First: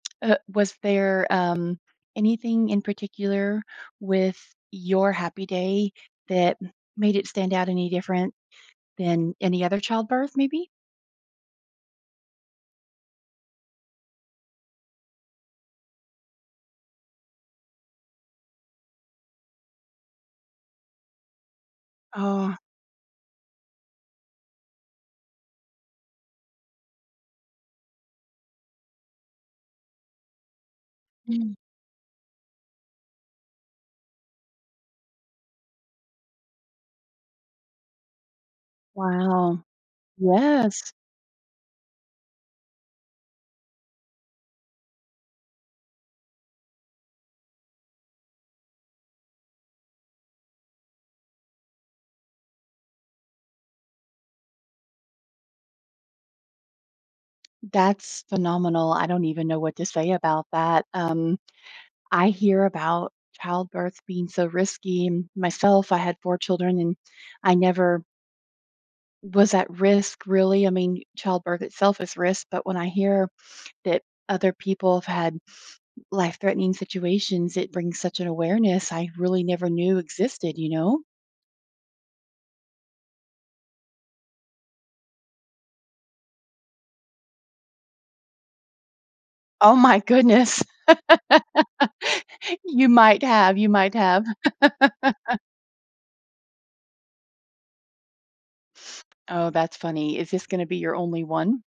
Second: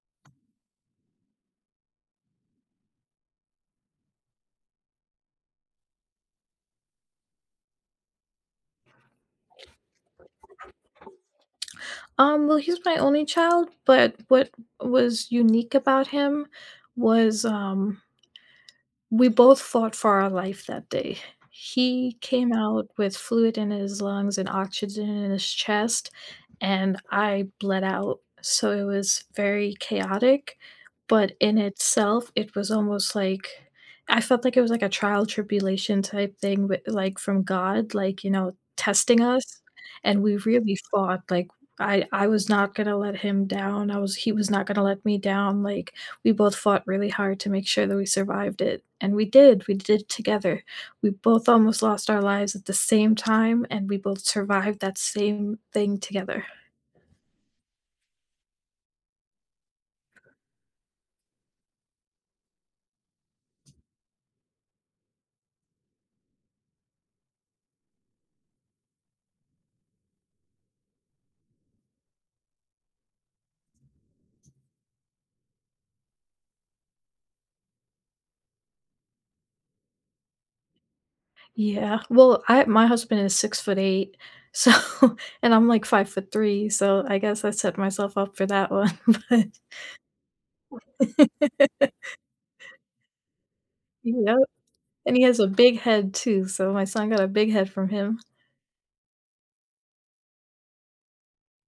Uh, was there, um, anything in particular with your Happy Day that made it stand out any different than any other childbirth, maybe? Um, well, he's my only child, but what was unique about him was, um we both fought for our life that day. He came Oh. out with fluid in his lungs and oxygen in his chest, and I bled out. So, it was very chaotic, but Mm. in itself, it was almost like I felt like it was, like, a trial tribulation type thing, but, like, from God, like, you know, testing us, Wow. and we really Yes. fought, like I I was not gonna let him down. I was he was not gonna let me down, like, we both fought really hard to make sure that we survived it. And we did, we did together. We both almost lost our lives at the same time, and we both survived that same thing together. That's phenomenal. I don't even know what to say about that. Um, I hear about childbirth being so risky. Myself, I had 4 children and I never was at risk, really. I mean, childbirth itself is risk, but when I hear that other people have had life-threatening situations, it brings such an awareness I really never knew existed, you know? Yeah. Well, I my husband is 6'8, so and I'm like 5'3 so I guess I set myself up for that one but Oh my goodness. W You might have, you might have. Yep, and he has a big head too, so my son got a big head from him. Oh, that's funny. Is this gonna be your only one?